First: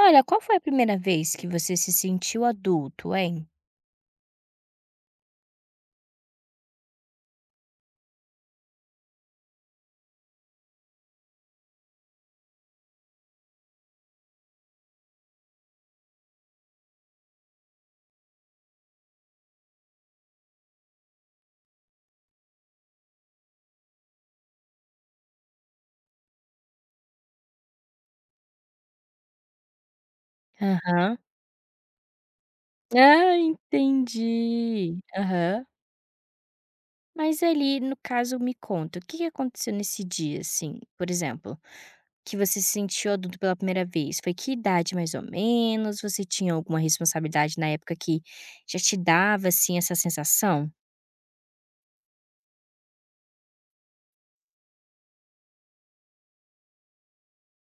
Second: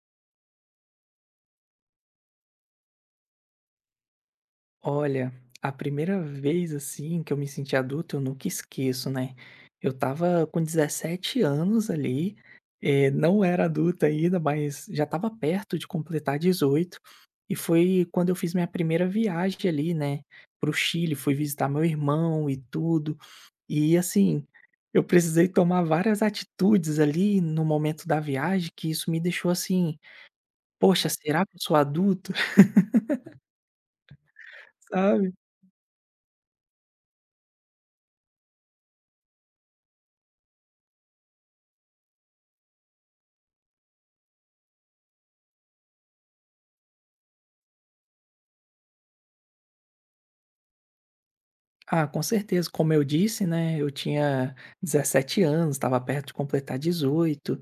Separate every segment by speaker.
Speaker 1: Olha, qual foi a primeira vez que você se sentiu adulto, hein?
Speaker 2: Olha, a primeira vez assim que eu me senti adulto, eu nunca esqueço, né? Eu tava com 17 anos ali, não era adulto ainda, mas já tava perto de completar 18, e foi quando eu fiz minha primeira viagem ali, né, pro Chile, fui visitar meu irmão e tudo. E assim, eu precisei tomar várias atitudes ali no momento da viagem, que isso me deixou assim, poxa,
Speaker 1: Aham.
Speaker 2: será que eu sou adulto?
Speaker 1: Ah, entendi. Aham. Mas ali, no caso, me conta, o que que aconteceu nesse dia, assim, por exemplo, que você se sentiu adulto pela primeira vez? Foi que idade, mais ou menos? Você tinha alguma responsabilidade na época que já te dava, assim, essa sensação?
Speaker 2: Ah, com certeza. Como eu disse, né, eu tinha 17 anos, estava perto de completar 18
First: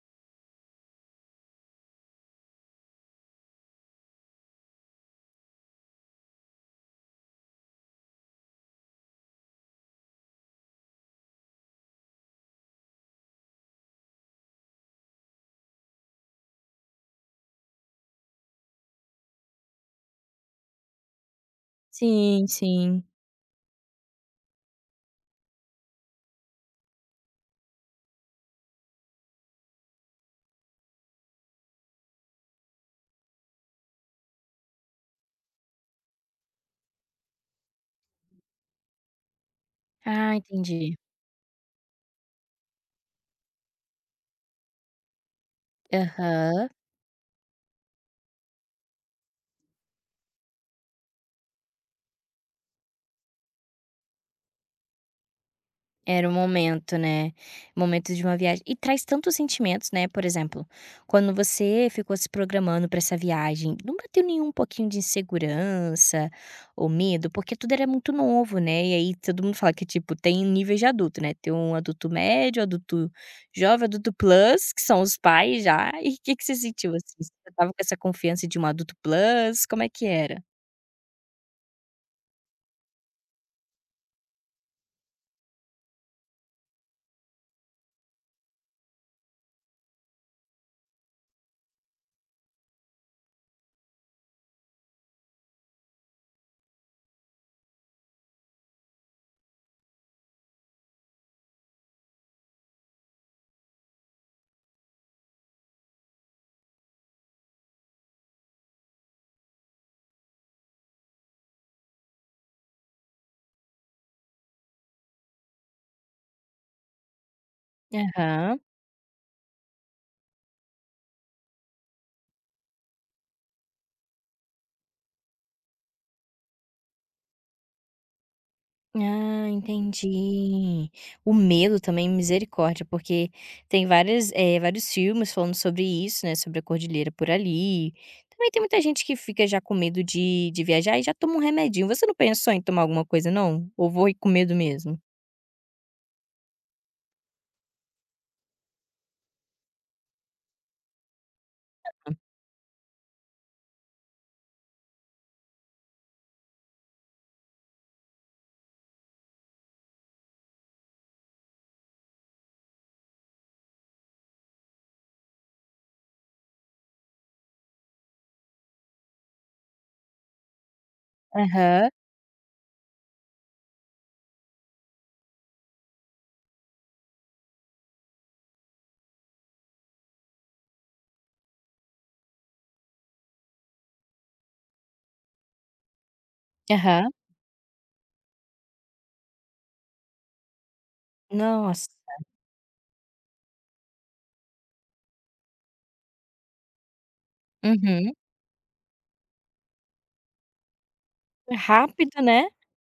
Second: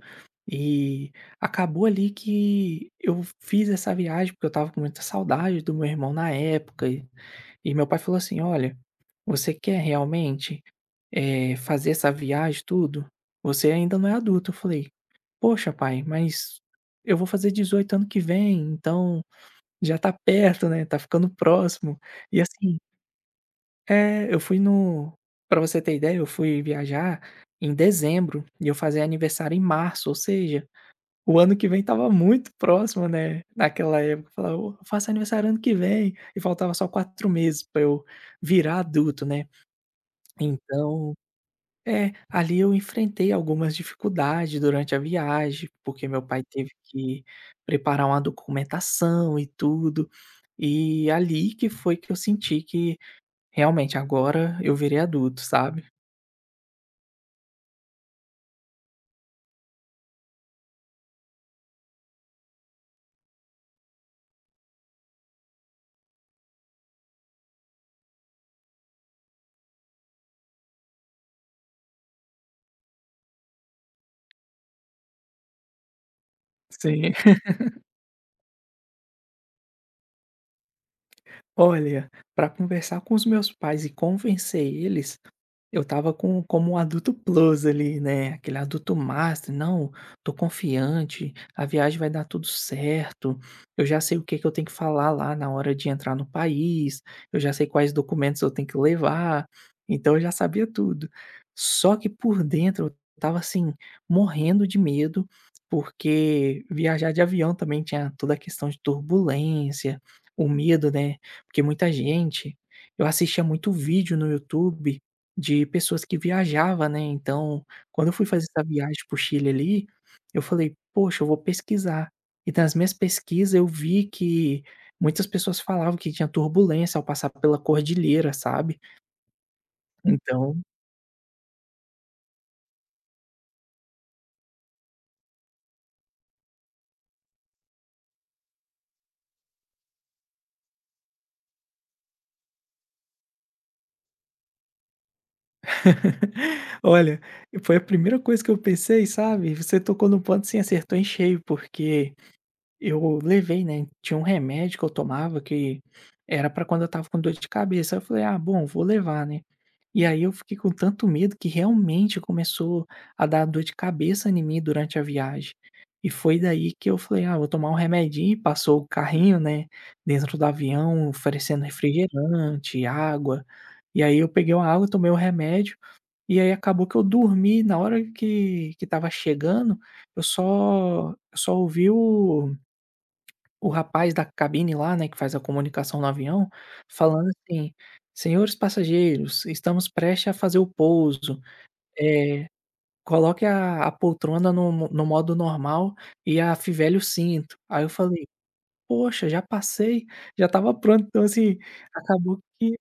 Speaker 2: e acabou ali que eu fiz essa viagem, porque eu estava com muita saudade do meu irmão na época. E meu pai falou assim: Olha, você quer realmente fazer essa viagem, tudo? Você ainda não é adulto. Eu falei: Poxa, pai, mas eu vou fazer 18 ano que vem, então já tá perto, né? Tá ficando próximo. E
Speaker 1: Sim,
Speaker 2: assim,
Speaker 1: sim.
Speaker 2: é, eu fui no pra você ter ideia, eu fui viajar em dezembro e eu fazia aniversário em março, ou seja, o ano que vem estava muito próximo, né, naquela época, eu falava: "Oh, eu faço aniversário ano que vem", e faltava só 4 meses pra eu virar adulto, né.
Speaker 1: Ah, entendi.
Speaker 2: Então é, ali eu enfrentei algumas dificuldades durante a viagem, porque meu pai
Speaker 1: Aham.
Speaker 2: teve que preparar uma documentação e tudo, e é ali que foi que eu senti que realmente, agora eu virei adulto, sabe.
Speaker 1: Era o momento, né, momento de uma viagem e traz tantos sentimentos, né, por exemplo, quando você ficou se programando para essa viagem, não bateu nenhum pouquinho de insegurança ou medo? Porque tudo era muito novo, né, e aí todo mundo fala que, tipo, tem níveis de adulto, né, tem um adulto médio, adulto jovem, adulto plus, que são os pais já, e o que que você sentiu, assim?
Speaker 2: Sim.
Speaker 1: Você estava com essa confiança de um adulto plus, como é que era?
Speaker 2: Olha, para conversar com os meus pais e convencer eles, eu tava com como um adulto plus ali, né, aquele adulto master: "Não, tô confiante, a viagem vai dar tudo certo, eu já sei o que que eu tenho que falar lá na hora de entrar no país, eu já sei quais documentos eu tenho que levar", então eu já sabia tudo. Só que por dentro eu tava assim, morrendo de medo, porque viajar de avião também tinha toda a questão de turbulência, o medo, né, porque muita gente eu assistia muito vídeo no YouTube de pessoas que viajava, né, então, quando eu fui fazer
Speaker 1: Aham.
Speaker 2: essa viagem para o Chile ali, eu falei: "Poxa, eu vou pesquisar". E nas minhas pesquisas eu vi que muitas pessoas falavam que tinha turbulência ao passar pela cordilheira, sabe.
Speaker 1: Ah,
Speaker 2: Então,
Speaker 1: entendi. O medo também, misericórdia, porque tem várias, vários filmes falando sobre isso, né, sobre a cordilheira por ali. Também tem muita gente que fica já com medo de viajar e já toma um remedinho. Você não pensou em tomar alguma coisa não? Ou foi com medo mesmo?
Speaker 2: olha, foi a primeira coisa que eu pensei, sabe, você tocou no ponto, sim, acertou em cheio, porque eu levei, né, tinha um remédio que eu tomava que era pra quando eu estava com dor de cabeça, eu falei: "Ah, bom, vou levar, né". E aí eu fiquei com tanto medo que realmente começou a dar dor de cabeça em mim durante a viagem. E foi daí que eu falei: "Ah, vou tomar um remedinho", e passou o carrinho, né, dentro do avião oferecendo
Speaker 1: Aham,
Speaker 2: refrigerante, água, e aí eu peguei uma água, tomei o remédio, e aí acabou que eu dormi, na hora que estava chegando, eu só ouvi o rapaz da cabine lá, né, que faz a comunicação no avião,
Speaker 1: aham.
Speaker 2: falando assim: "Senhores passageiros, estamos prestes a fazer o pouso,
Speaker 1: Nossa.
Speaker 2: eh, coloque a poltrona no modo normal e afivele o cinto". Aí eu
Speaker 1: Uhum.
Speaker 2: falei: "Poxa, já passei, já estava pronto". Então, assim,
Speaker 1: Rápido,
Speaker 2: acabou
Speaker 1: né?
Speaker 2: que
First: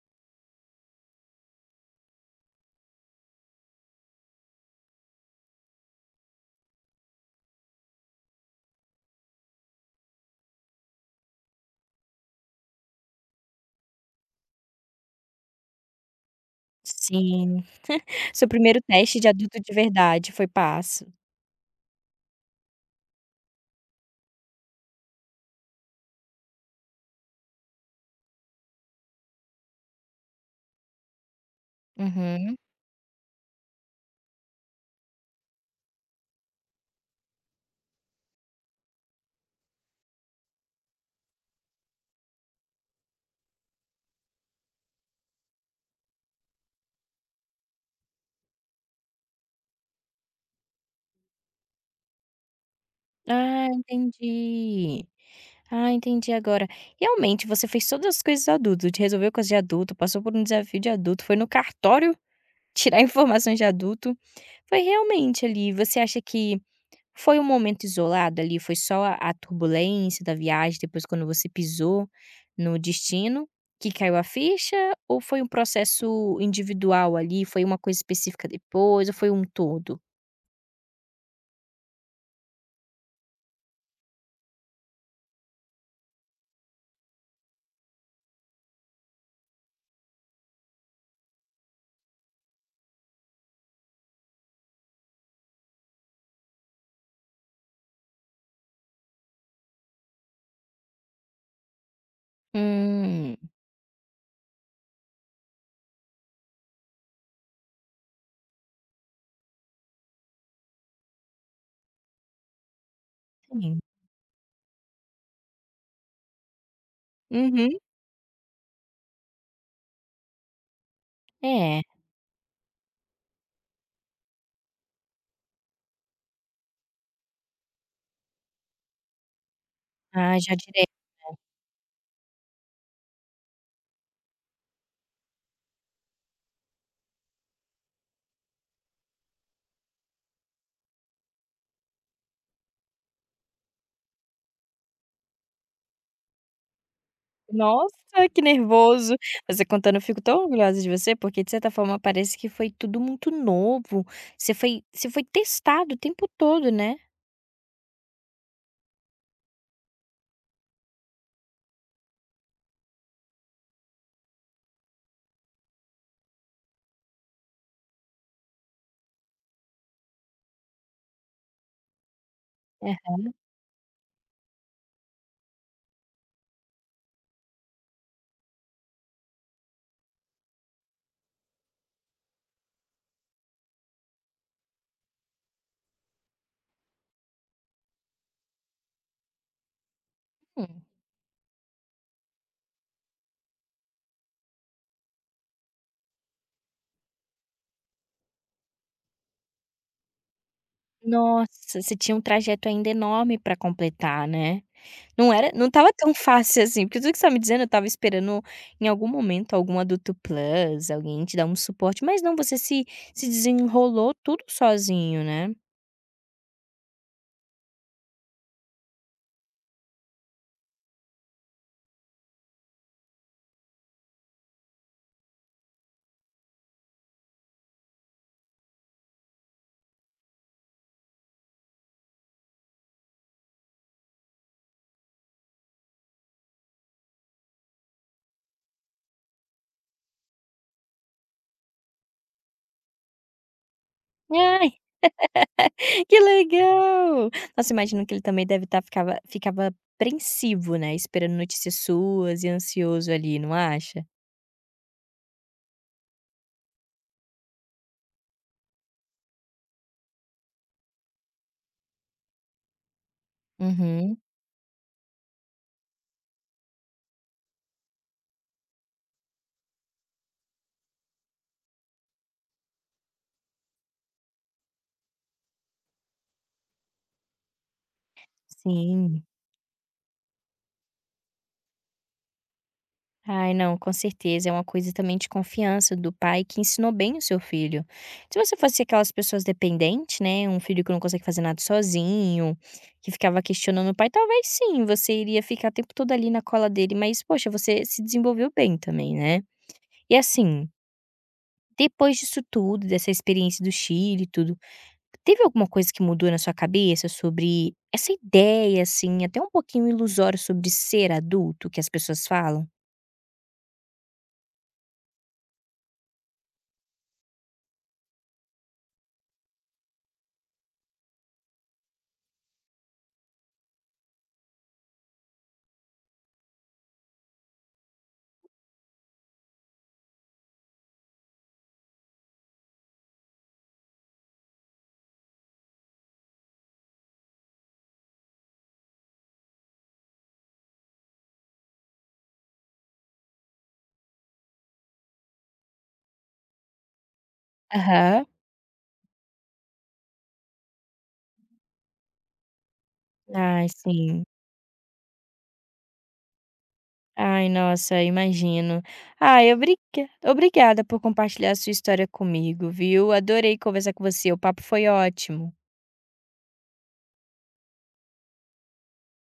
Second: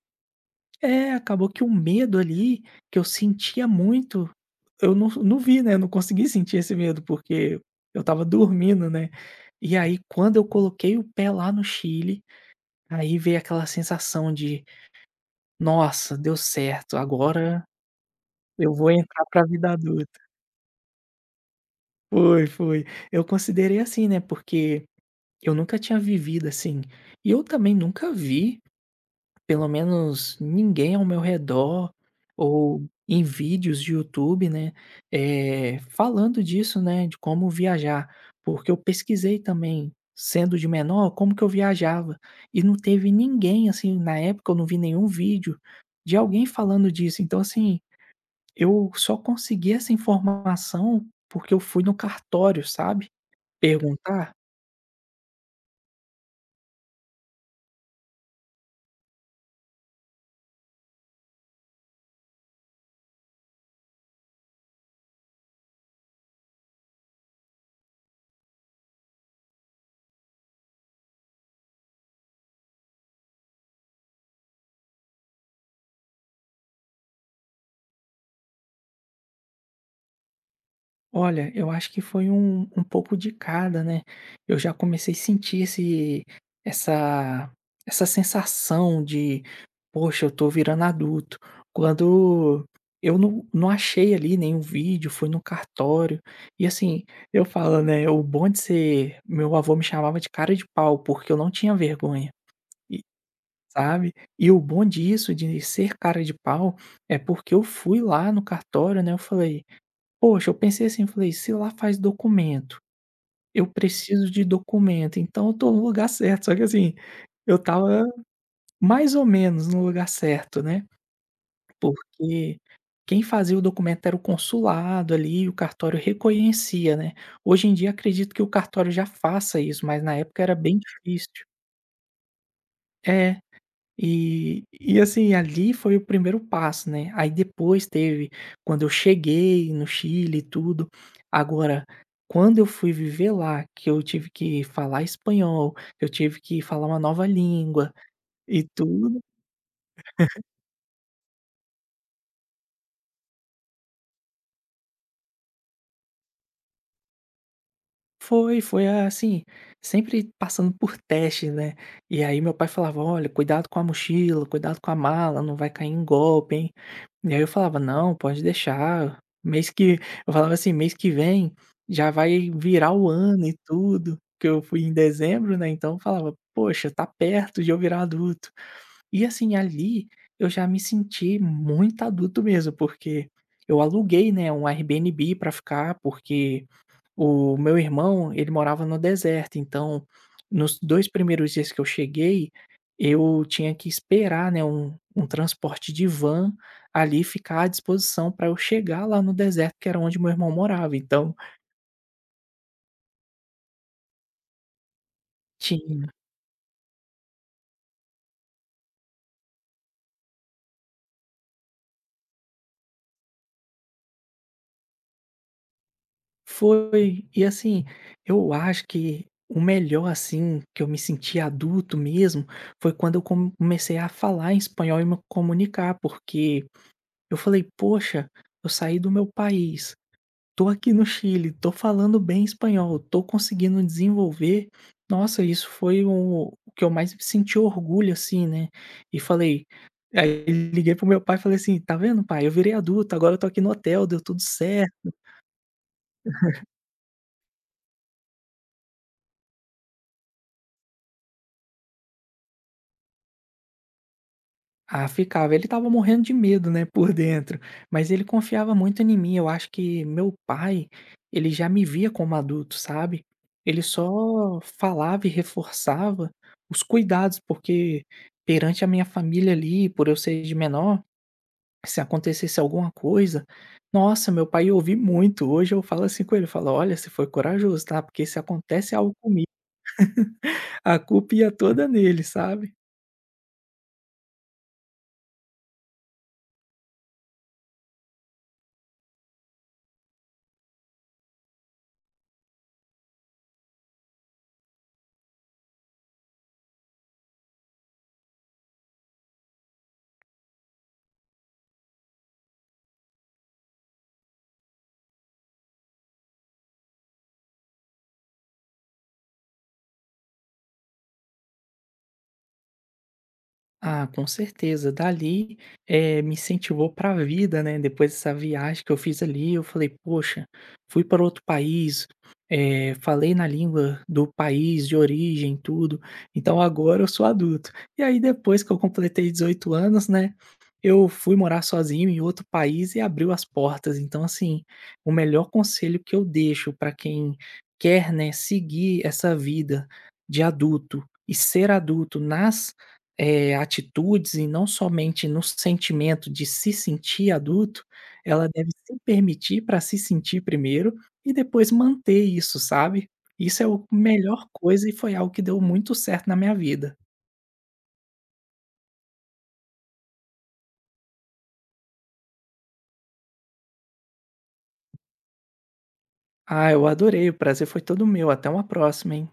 Speaker 2: acabou que o medo ali, que eu sentia muito, eu não vi, né. Eu não consegui sentir esse medo, porque eu estava dormindo, né. E aí, quando eu coloquei o pé lá no Chile, aí veio aquela sensação de: "Nossa, deu certo, agora
Speaker 1: Sim. Seu
Speaker 2: eu
Speaker 1: primeiro
Speaker 2: vou
Speaker 1: teste
Speaker 2: entrar
Speaker 1: de
Speaker 2: para a
Speaker 1: adulto
Speaker 2: vida
Speaker 1: de
Speaker 2: adulta".
Speaker 1: verdade foi passo.
Speaker 2: Foi, foi. Eu considerei assim, né, porque eu nunca tinha vivido assim, e eu também nunca vi, pelo menos ninguém ao meu redor
Speaker 1: Uhum.
Speaker 2: ou em vídeos de YouTube, né, falando disso, né, de como viajar, porque eu pesquisei também, sendo de menor, como que eu viajava e não teve ninguém, assim, na época eu não vi nenhum vídeo de alguém falando disso. Então, assim, eu só consegui essa informação porque eu fui no cartório, sabe,
Speaker 1: Ah,
Speaker 2: perguntar.
Speaker 1: entendi. Ah, entendi agora. Realmente, você fez todas as coisas de adulto, te resolveu coisas de adulto, passou por um desafio de adulto, foi no cartório tirar informações de adulto. Foi realmente ali. Você acha que foi um momento isolado ali? Foi só a turbulência da viagem, depois quando você pisou no destino, que caiu a ficha? Ou foi um processo individual ali? Foi uma coisa específica depois? Ou foi um todo?
Speaker 2: Olha, eu acho que foi um pouco de cada, né? Eu já comecei a sentir essa, essa sensação de, poxa, eu tô virando adulto. Quando eu não achei ali nenhum vídeo, foi no cartório. E assim, eu falo, né? O bom de ser. Meu avô me chamava de cara de pau, porque eu não tinha vergonha. e-
Speaker 1: Hum,
Speaker 2: Sabe? E o bom disso, de ser cara de pau, é porque eu fui lá no cartório, né? Eu falei, poxa, eu pensei assim, eu falei: "Se lá faz documento, eu
Speaker 1: sim.
Speaker 2: preciso de documento, então eu tô no lugar certo". Só que assim, eu
Speaker 1: Uhum.
Speaker 2: estava mais ou menos no lugar certo, né,
Speaker 1: É.
Speaker 2: porque quem fazia o documento era o consulado ali, e o cartório reconhecia, né. Hoje em dia acredito que o cartório já faça isso, mas na
Speaker 1: Ah,
Speaker 2: época era
Speaker 1: já
Speaker 2: bem
Speaker 1: direto.
Speaker 2: difícil. É. E assim, ali foi o primeiro passo, né, aí depois teve quando eu cheguei no Chile e tudo. Agora, quando eu fui viver lá, que eu tive que falar espanhol, eu tive que falar uma nova língua
Speaker 1: Nossa, que
Speaker 2: e
Speaker 1: nervoso.
Speaker 2: tudo.
Speaker 1: Você contando, eu fico tão orgulhosa de você, porque de certa forma parece que foi tudo muito novo. Você foi testado o tempo todo, né?
Speaker 2: Foi, foi, assim, sempre passando por testes, né. E aí meu pai falava: "Olha, cuidado com a mochila, cuidado com a mala, não vai cair em golpe, hein". E aí eu falava: "Não, pode deixar, mês que" eu falava assim: "Mês que vem já vai virar o ano e tudo", que eu fui em dezembro, né, então eu falava: "Poxa, tá perto de eu virar adulto". E assim, ali eu já me senti muito adulto mesmo, porque eu aluguei, né, um Airbnb pra ficar, porque o meu irmão, ele morava no deserto, então, nos
Speaker 1: Uhum.
Speaker 2: 2 primeiros dias que eu cheguei, eu tinha que esperar, né, um transporte de van, ali, ficar à disposição para eu chegar lá no deserto, que era onde meu irmão morava, então
Speaker 1: Nossa, você tinha um trajeto ainda enorme para completar, né? Não estava
Speaker 2: tinha.
Speaker 1: tão fácil assim, porque tudo que você está me dizendo, eu estava esperando em algum momento algum adulto plus, alguém te dar um suporte, mas não, você se desenrolou tudo sozinho, né?
Speaker 2: Foi. E assim, eu acho que o melhor, assim, que eu me senti adulto mesmo, foi quando eu comecei a falar em espanhol e me comunicar, porque eu falei: "Poxa, eu saí do meu país, tô aqui no Chile, tô falando bem espanhol, tô conseguindo desenvolver. Nossa, isso foi o que eu mais senti orgulho, assim, né. E falei, aí liguei pro meu pai e falei assim: "Tá vendo pai, eu virei adulto, agora eu tô aqui no hotel, deu tudo
Speaker 1: Ai.
Speaker 2: certo".
Speaker 1: Que legal! Nossa, imagino que ele também deve estar ficava apreensivo, né, esperando notícias suas e ansioso ali, não acha?
Speaker 2: Ah, ficava. Ele estava morrendo de medo, né, por dentro, mas ele confiava muito em mim. Eu acho que meu pai, ele já me via como adulto, sabe. Ele
Speaker 1: Uhum,
Speaker 2: só falava e reforçava os cuidados, porque perante a minha família ali, por eu ser de menor, se acontecesse alguma coisa, nossa, meu pai ia ouvir muito. Hoje eu falo assim com ele, eu falo: "Olha, você foi corajoso, tá, porque se acontece algo
Speaker 1: sim.
Speaker 2: comigo, a culpa ia toda nele", sabe.
Speaker 1: Ai, não, com certeza, é uma coisa também de confiança do pai que ensinou bem o seu filho. Se você fosse aquelas pessoas dependentes, né, um filho que não consegue fazer nada sozinho, que ficava questionando o pai, talvez sim, você iria ficar o tempo todo ali na cola dele, mas, poxa, você se desenvolveu bem também, né. E assim, depois disso tudo, dessa experiência do Chile e tudo, teve alguma coisa que mudou na sua cabeça sobre essa ideia, assim, até um pouquinho ilusória sobre ser adulto que as pessoas falam?
Speaker 2: Ah, com certeza. Dali, me incentivou para a vida, né. Depois dessa viagem que eu fiz ali, eu falei: "Poxa, fui para outro país, falei na língua do país de origem, tudo, então agora eu sou adulto". E aí depois que eu completei 18 anos, né, eu fui morar sozinho em outro país e abriu as portas. Então, assim, o melhor conselho que eu deixo para quem quer, né, seguir essa vida de adulto e ser adulto nas atitudes e não somente no sentimento de se sentir adulto,
Speaker 1: Aham.
Speaker 2: ela deve se permitir para se sentir primeiro e depois manter isso, sabe. Isso é
Speaker 1: Ai,
Speaker 2: a
Speaker 1: sim.
Speaker 2: melhor coisa e foi algo que deu muito certo na minha vida.
Speaker 1: Ai, nossa, imagino. Ai, obrigada por compartilhar a sua história comigo, viu? Adorei conversar com você, o papo foi ótimo.
Speaker 2: Ah, eu adorei, o prazer foi todo meu, até uma próxima, hein.